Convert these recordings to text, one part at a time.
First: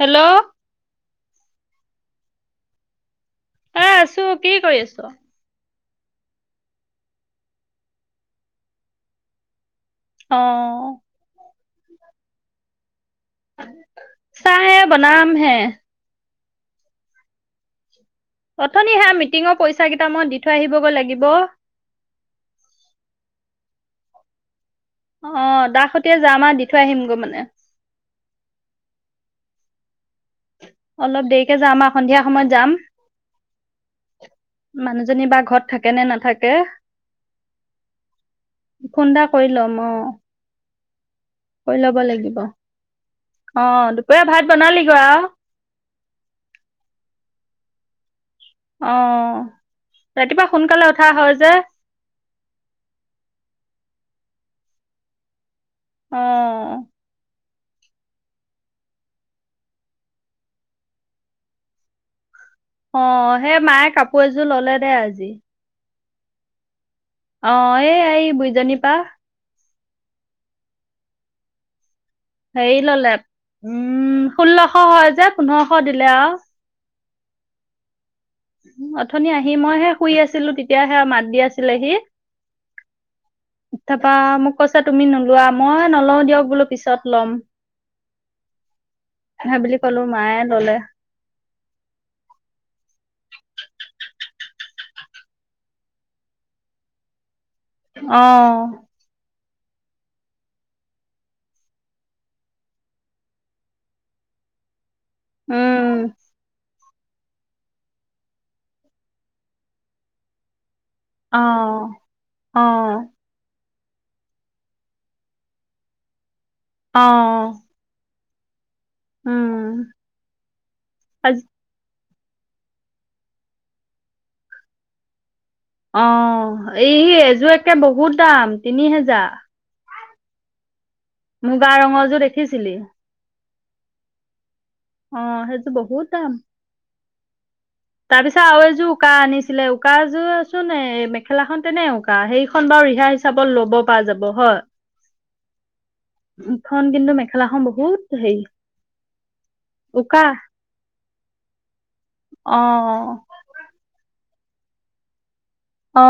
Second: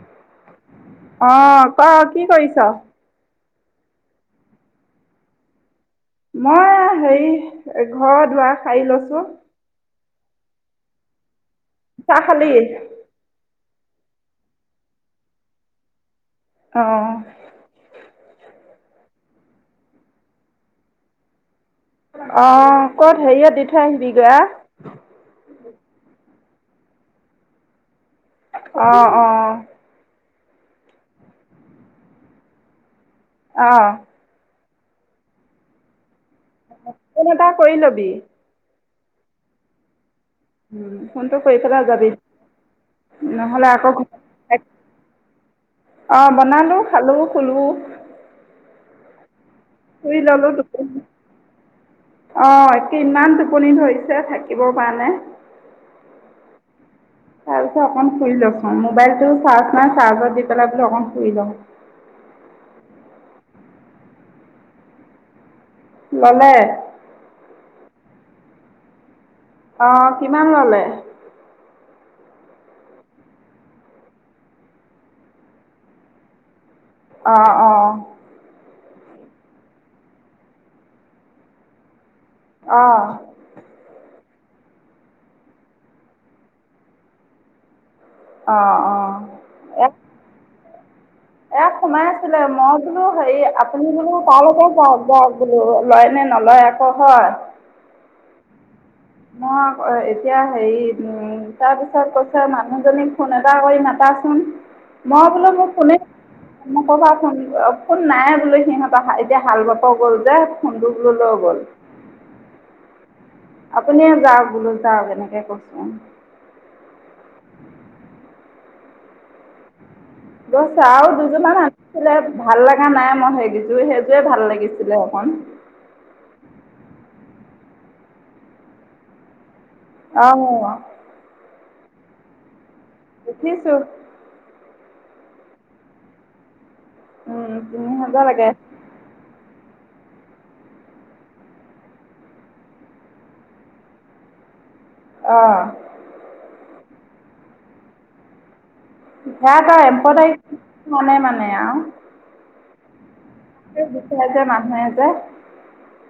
Hello অ। ক কি কৰিছ। এ আছো কি কৰি আছ। মই হেৰি ঘৰ দুৱাৰ শাৰী লৈছো। অ। চ খালল চাহে বনাম হে আহ অথনি সেয়া মিটিঙৰ পইচা কেইটাামই দি থৈ আহিব লাগিব অ কত হেৰিয়ত দি থৈ আহিবি গ অ দাস সতি যাম আৰু দি থৈ আহিমগৈ মানে আহ অ অলপ দেৰিকে যাম আৰু সন্ধিয়া সময়ত যাম আহ মানুহজনী বা ঘৰত থাকে নে নাথাকে োন এটা কৰি লবি ফুোন এটা কৰি ল'ম অ উম ফোনটো কৰি কৰিছিলে ল'ব যাবি লাগিব অ নহ'লে আকৌ দুপৰীয়া ভাত ঘ বনালিগৈ আৰু অঁ বনালোঁ খালোঁ খুলো অ শুই ৰাতিপুৱা ললো টোপনি সোনকালে উঠা হয় যে অ কিমান টোপনি ধৰিছে থাকিব পৰা নে উম তাৰপিছত অকণ ফুৰি লচোন মোবাইলটো চাৰ্জ নাই চাৰ্জত দি পেলাই পো অকণ ফুৰি লওঁ অ সেই মায়ে কাপোৰ এযোৰ ললে দেেই আজি ভালে অ এই এই বুইজনী পা আহ কিমান ললে হেৰি ললে উম ষোল্লশ হয় যে পোন্ধৰশ দিলে আৰু আহ অ অথনি আহি মইহে শুই আছিলো তেতিয়াহে মাত দি আছিলে সি অঁ ইতিপা মোক কৈছো তুমি নোলোৱা মই নলওঁও দিয়ক বোলো পিছত ল'ম অঁ অঁ ভ বুলি কলো মায়ে ললে এ সোমাই আছিলে মই বোলো হেৰি আপুনি বোলো তালকে যাওক যাওক বোলো লয় নে নলয় আকৌ হয় অ মই এতিয়া হেৰি উ তাৰপিছত কৈছ মানুহজনীক ফোন এটা কৰি নটাাচোন মই আপোনাক মোক কোনে উম ম ক'বা ফোন ফোন নাই বোলে সিহঁতৰ এতিয়া হাল বাপ গ'ল যে ফোনটো বোলো লৈ গ'ল আহ অ আপুনিে যাওক বোলো যাওক এনেকে কচোন অ উম বছ আও আজি দুজন মান আন আছিলে ভাল লগা নাই মই সেইযোৰ সেইতোৱে ভাল লাগিছিলে এখন অ এই এযোৰ তাকে বহুত দাম তিনি হেজাৰ। অহ, মুগা ৰঙৰযোৰ দেখিছিলি। নিছো, অ সেইটো বহুত দাম। উম, তাৰপিছত আৰু এযোৰ উকাহ আনিছিলে। উকাযোৰ ছোন মেখেলাখন তেনে উকা সেইখন বাৰু ৰিহা হিচাপত লব পৰা যাব হয়। অহ, সেই খন কিন্তু মেখেলাখন বহুত হেৰি সেইটোৱে আৰু উকা সদাই নানে মানে আৰু। অ, ত গুখাই আছে মানুহ এ যে, অ,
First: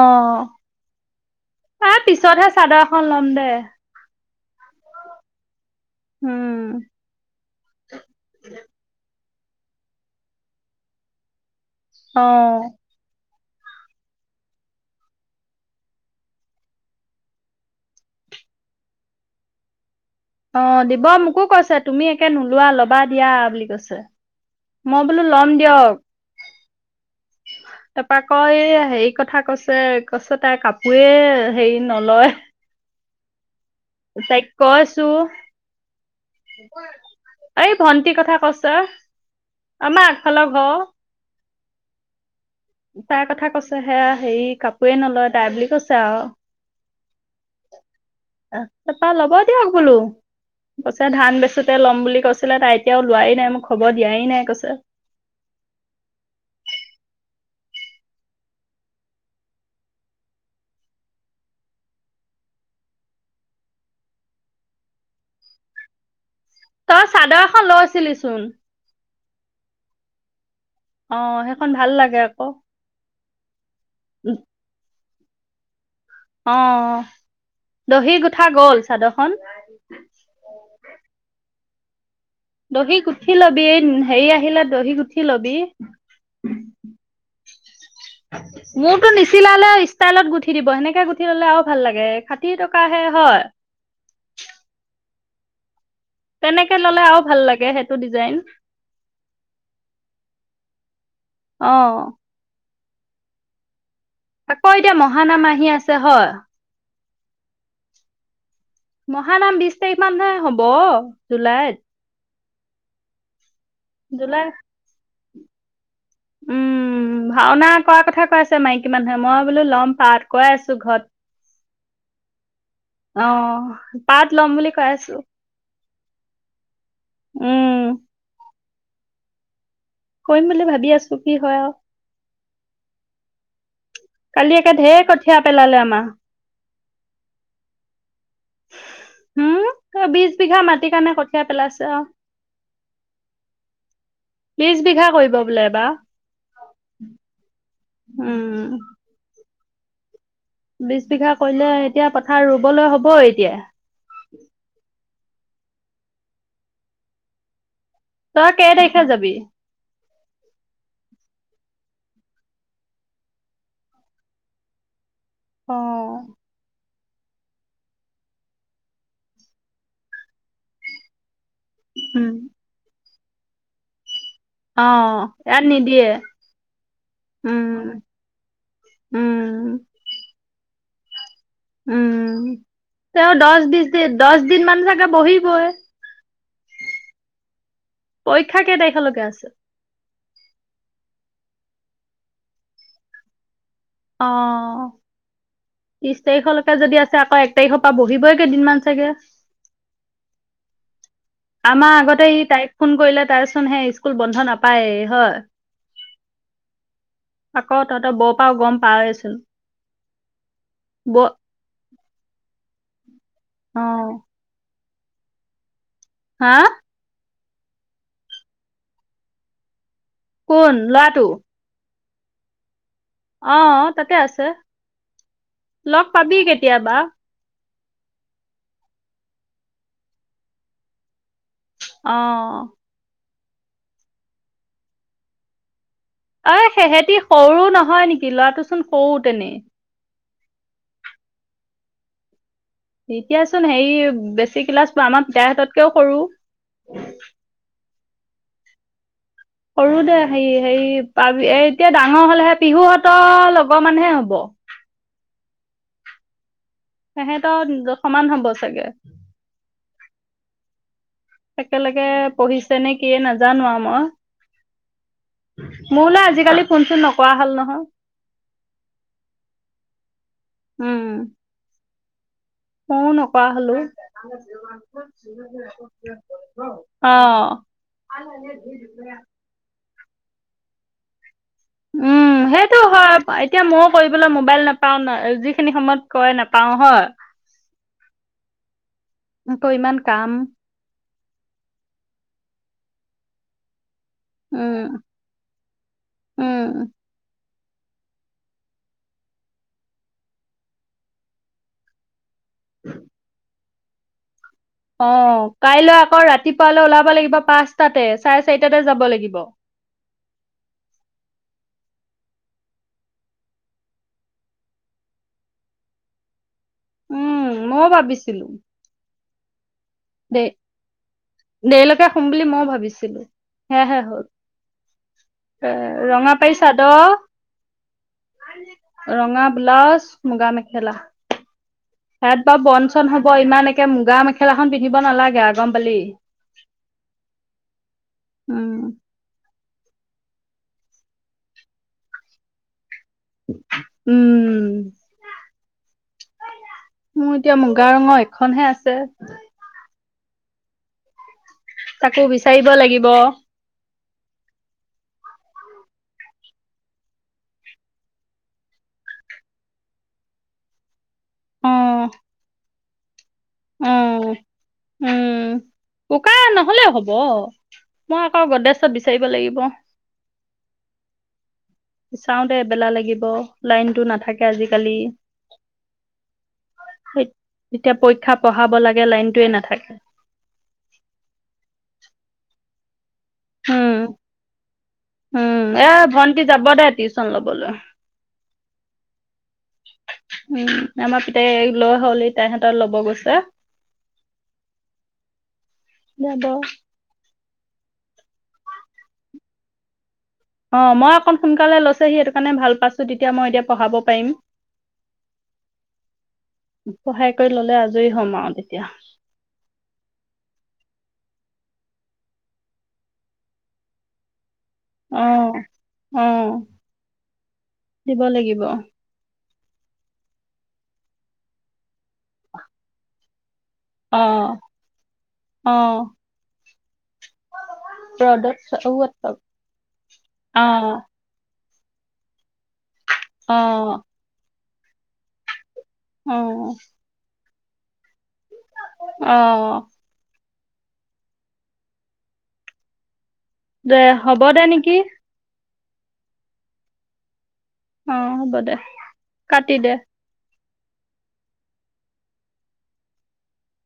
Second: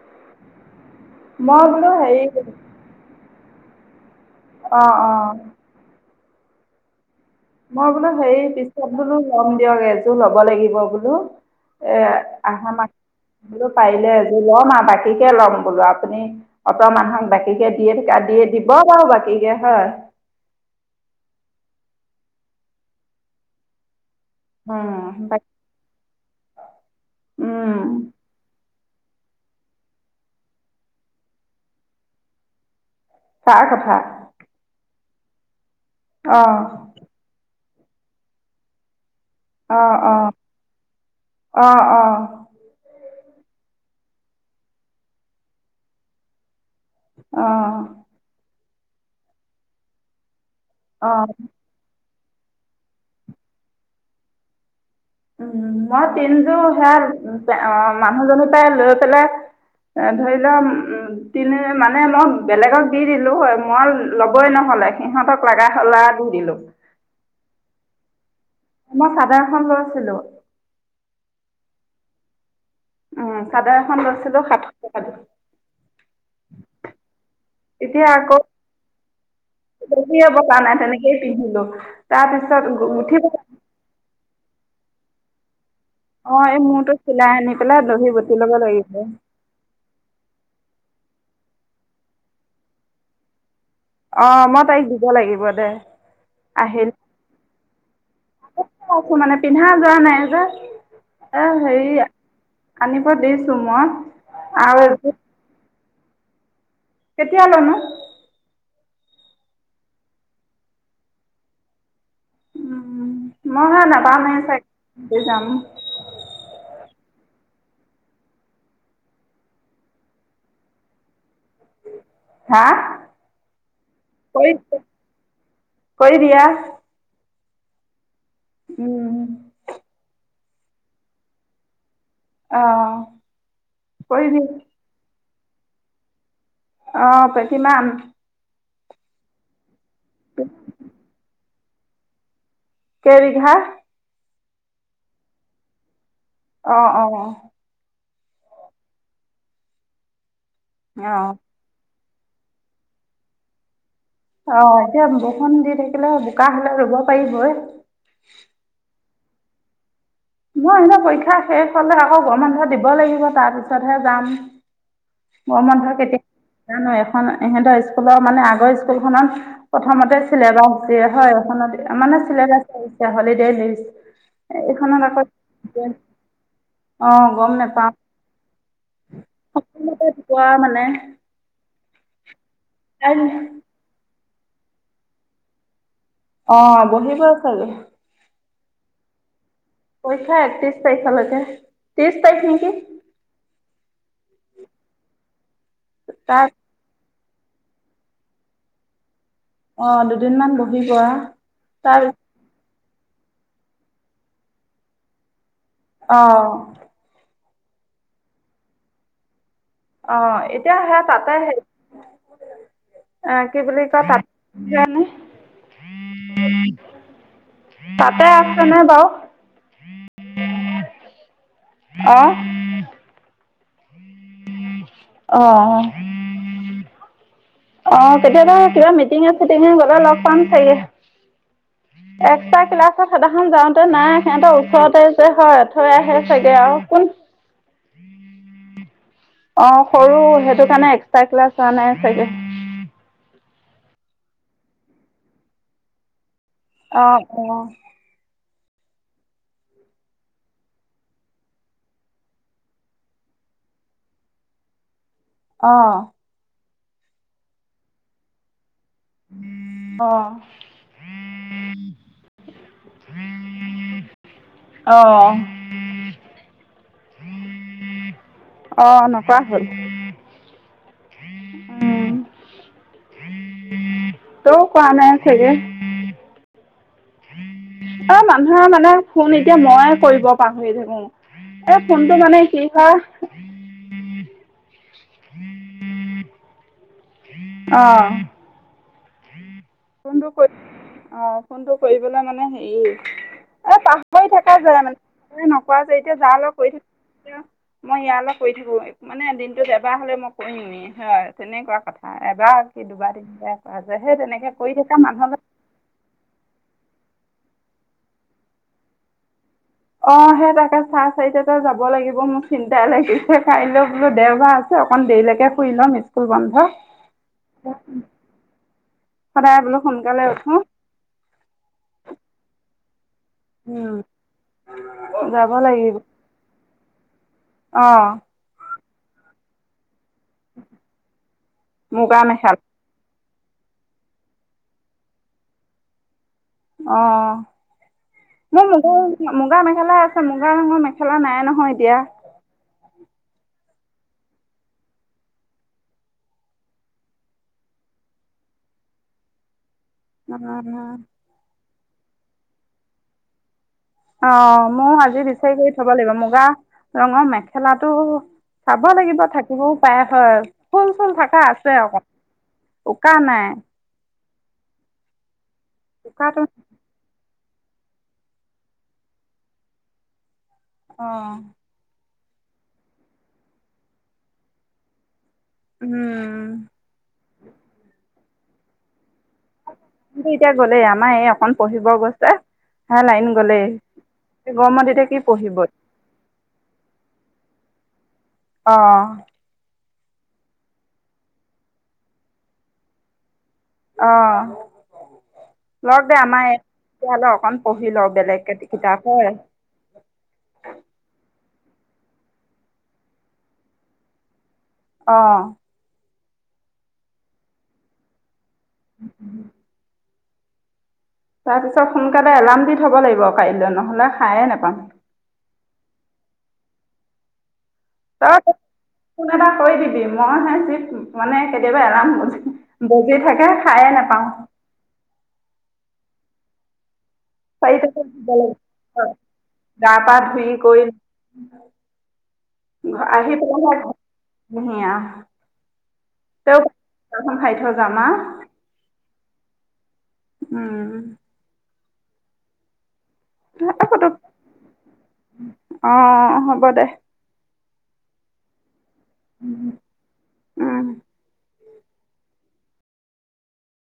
মই বোলো ত হেৰি পিছতহে চাদৰ এখন ল'ম দে। [unintelligible] অঁ-অঁ, উম, মই বোলো হেৰি পিছত বলো। কম দিয়ক এযোৰ ল'ব লাগিব বোলো। এ অ আহামাহত, বোলো পাৰিলে এযোৰ ল'ম আৰু বাকীকে ল'ম বোলো আপুনি অত মানুহক বাকীকে দিয়ে থাকে দিয়ে দিব বাৰু বাকীকে হয়। অ দিব মোকো কৈছে তুমি একে নোলোৱা লবা দিয়া বুলি কৈছে। মই বোলো উম। বাক- লম দিয়ক উম, তাৰপৰা আকৌ এই, হেৰি কথা কৈছে-কৈছে তাই কাপোৰে হেৰি নলয়। কাৰ কথা? তাইক কই, চো অ', [unintelligible] এই ভণ্টি কথা কৈছে। আমৰ আগফালৰ ঘৰ, অহ-অহ, তাৰ কথা কৈছে হেয়া হেৰি কাপোৰে নলয় তাই বুলি কৈছে আৰু। অ, তাৰপৰা ল'ব দিয়ক বোলো। কৈছে অ', ধান বেচোতে ল'ম বুলি কৈছে। তাই এতিয়াও লোৱাই নাই মোক খবৰ দিয়াই নাই কৈছে। উ' মই তিনযোৰ সেয়া মানুহ জনিৰ পৰা লৈ পেলাই ধৰি লোৱা তিনি মানে মই বেলেগক দি দিলো হয় মই লবই নহলে সিহঁতক লাগা লা দি দিলো। তই চাদৰ এখন লৈছিলিচোন। মই চাদৰ এখন লৈছিলো। অ সেইখন ভাল লাগে আকৌ। অ। চাদৰ এখন লৈছিলো সাতশ টকা দি। অ এতিয়া দহি আকৌ গুঠা গ'ল চাদৰখন দহি এ বতা নাই তেনেকেই পিন্ধিলো। তাৰপিছত দহি উঠিব গোঠি লবি হেৰি আহিলে। দহি গ উঠি লবি। অ এই মূৰটো চিলাই আনি পেলাই দহি বতি লব লাগিিব মোৰতো নিচিলালে ষ্টাইলত গুঠি দিব সেনেকে ললে আৰু ভাল লাগে ষাঠী টকাহে হয় অ মই তাইক দিব লাগিব দে। তেনেকে আহিল ললে আৰু ভাল লাগে। কোনো শব্দ নাই মানে পিন্ধা যোৱা নাই যে। আহ অ হেৰি। আনিব দিছো মই। আকৌ আৰু এতিয়া মহানাম আহি আছে। ছ হয়। কেতিয়ালৈ নো। মহানাম বিশ তাৰিখ মানহে হ'ব জুলাইত। উম। মই হে নাপামহে জুলাই চাগে। এ যাম। উম ভাওনা কৰ কথা কৈ আছে মাইকী মানুহে মই বোলো লম পাত কৈ আছো ঘৰত। হা অ পাট লম বুলি কৈ আছো। কৰিদিয়া। উম। উম। কৰিম বুলি ভাবি আছো কি হয় আৰু। অ কৰিবি কালি একে ধেৰ ক। ঠয়া পেলালে আমাৰ। অ কিমান হম। বিশ বিঘা মাটি কাৰণে কঠিয়াই পেলাইছ যা কেই বিঘা? ত্ৰিছ বিঘা কৰিব বোলে এইবাৰ। অ অ। উ উম। বিছ অ বিঘা কৰিলে এতিয়া পথাৰ ৰুবলৈ হ'বই এতিয়া। খন দি থাকিলে বোকা হ'লে ৰুব পাৰিবই। তই কে তাৰিখ খে যাবি? মই এনে পৰীক্ষা শেষ হ'লে আকৌ গৰম বন্ধ দিব লাগিব তাৰ পিছতহে যাম। গৰম অ বন্ধ কেতিয়া যানই এখন ইহঁতৰ স্কুলৰ মানে আগৰ স্কুলখনত প্ৰথমতে চিলেবাছ দিয়ে হয় এখনত আ মানে উম চিলেবাছ [unintelligible] তই হলিদে লিষ্ট অ এইখনত আকৌ ইয়াত নিদিয়ে অ গম উম নেপাওঁ উম। ৰাতিপুৱা মানে উম কাইল তেওঁ দছ বিছ দিন দছ দিন মান চাগে বহিবই। অ বহিবই চাগে পৰীক্ষা কেই তাৰিখলৈকে আছে পৰীক্ষা একত্ৰিশ তাৰিখলৈকে ত্ৰিশ তাৰিখ নেকি অ ত্ৰিছ তাৰ তাৰিখলৈকে যদি আছ ছে আকৌ এক তাৰিখৰ পা বহিবই কেইদিনমান চাগে অহ দুদিনমান বহিব আমাৰ তাৰ আগতে ই তাইক ফোন কৰিলে তাৰচোন হে স্কুল বন্ধ নাপায় হয় অ আকৌ তহঁতে বপাও গম পাৱে চোন অহ এতিয়া সেয়া তাতে সেই অ কি বুলি কয় তা অ', [unintelligible] নে হা [unintelligible] তাতে আছে নে বাও কোন লৱা টো অহ অ তাতে আছে অ লগ পাবি কেতিয়াবা অ কেতিয়াবা কিবা মিটিঙে চিটিঙে গলো লগ পাম চাগে এক্সট্ৰা অ'। ক্লাছত সাদা খন যাওঁতে নাই সিহঁতৰ ওচৰতে যে হয় থৈ আহে চাগে অ আৰু কোন সেহেঁতি সৰু নহয় নেকি ল'ৰাটোচোন সৰু তেনেই। অ সৰু সেইটো কাৰণে এক্সট্ৰা ক্লাছ হোৱা নাই চাগে। কোন হেৰি বেছি ক্লাছ আমাৰ পিতাৰ কেও সৰু। অ, অ, সৰু দে হেৰি হেৰি পাবি এ এতিয়া ডাঙৰ হলেহে পিহুহতৰ লগৰ মানহে হব। আহ সহেতৰ সমান হব চাগে। অ একেলগে পঢ়িছে নে কি নাজানো মই অ মোলো আজিকালি ফোনচোন নকৰা হল নহয় অ' নকৰা হল উম উম মইয়ও নকৰা হলো তইও কৰা নাই চাগে [unintelligible] অ অ', মানুহৰ মানে ফোন এতিয়া মই কৰিব পাহৰি থাকো। এই ফোনটো উম মানে কি সেইটো হয় এতিয়া ময়ো কৰিবলৈ মোবাইল নাপাও ন যিখিনি সময়ত কয় নাপায়। পাওঁ হয় অ আকৌ ইমান কোনটো কাম কৰিব অ ফোনটো কৰিবলে মানে হেৰি এ পাহ কৈ থকা যায় উম মানে নোৱা যে এতিয়া যা অলপ উম কৰি থাক মই ইয়াৰ অলপ কৈ থাকো মানে দিনটোত এবাৰ হলে মই কৰিমি হয় তেনেকুৱা কথা। এবাৰ কি দুবাৰ দিনতে আহে তেনেকে। অ, কাইলৈ আকৌ ৰাতিপুৱালৈ ওলাব লাগিব পাঁচটাতে চাৰে চাৰিটাতে যাব লাগিব। অ সেই তাকে চাহ চাৰিটাতে যাব লাগিব মোৰ চিন্তাই লাগিছে কাইলৈ বোলো দেওবাৰ আছে অকন দেৰিকে শুই লম স্কুল বন্ধ। উম মইও ভাবিছিলো। [inaudible] দে উঠো দেৰিলৈকে শুম বুলি মই ভাবিছো। ছিলো উম সেয়হে হল যাব এ লাগিব ৰঙা পাৰি চাদৰ অ ৰঙা ব্লাউজ মুগা মেখেলা। মুগা হেয়াত মেখেলা বা বন চন হ ইমান একে মুগা মেখেলাখন পিন্ধিব নালাগে আ গম পালি। অ মোৰ মুগ উম মুগা মেখেলা আছে মুগা ৰগৰ মেখেলা নাই নহয় এতিয়া। উম মোৰ এতিয়া মুগা ৰঙৰ এখনহে আছে। উম। তাকো বিচাৰিব লাগিব। অ মই আজি বিচাৰি কৰি থব লাগিব মুগা ৰঙৰ মেখেলাটো চাব লাগিব থাকিবও পাৰে হয় ফুল চুল থাকে। এ আছে অকণমান উকা নাই। উম উম। ককা উকাটো নহলে হব। মই আকৌ গদেশ্বত বিচাৰিব লাগিব আহ বিচাওঁতে এবেলা লাগিব, লাইনতটো নাথাকে আজিকালি। উম। তেতিয়া পৰীক্ষা পঢ়াব লাগে লাইন কিটো এতিয়া গ'লেই আমাৰ এই অকখন পঢ়িব গৈছে। হাল নাই উম পঢ়িবই উম এ ভণ্টি যাব দে তিউছ চান লবলৈ। অ। উম আমাৰ পিতাই লৈ হ'লি তাইহঁতৰ লব গৈছে। অ লক দে যাব আমাৰ এতিয় অকন পঢ়ি লওক বেলেগ কাতি কিতাপ অ মই অকণ সোনকালে লৈছেহি সেইটো কাৰণে ভাল পাইছো তেতিয়া মই এতিয়া পঢ়াব পাৰিম। আহ। সহায় কৰি ললে আজৰি হ'ম আৰু দে। এতিয়া। তাৰপিছত সোনকালে এলাৰ্ম দি থ'ব লাগিব কাইলৈ নহলে সায়ে নেপাম। আহ আহ। দিব তই লাগিব। ফোন এটা কৰি দিবি মইহে যি মানে কেতিয়াবা এলাম বজি থাকে। সাৰে অ নাপাওঁ অ। চাৰি বজাত ধুব ৰ'দত অ লাগব গা পা ধুই কৰি আহি অ পেলাই ঘ ধুনীয়া অ যামা অ উম দে পতক হ'ব দে নেকি অ হ'ব দে অ হ'ব দে কাটি দে উম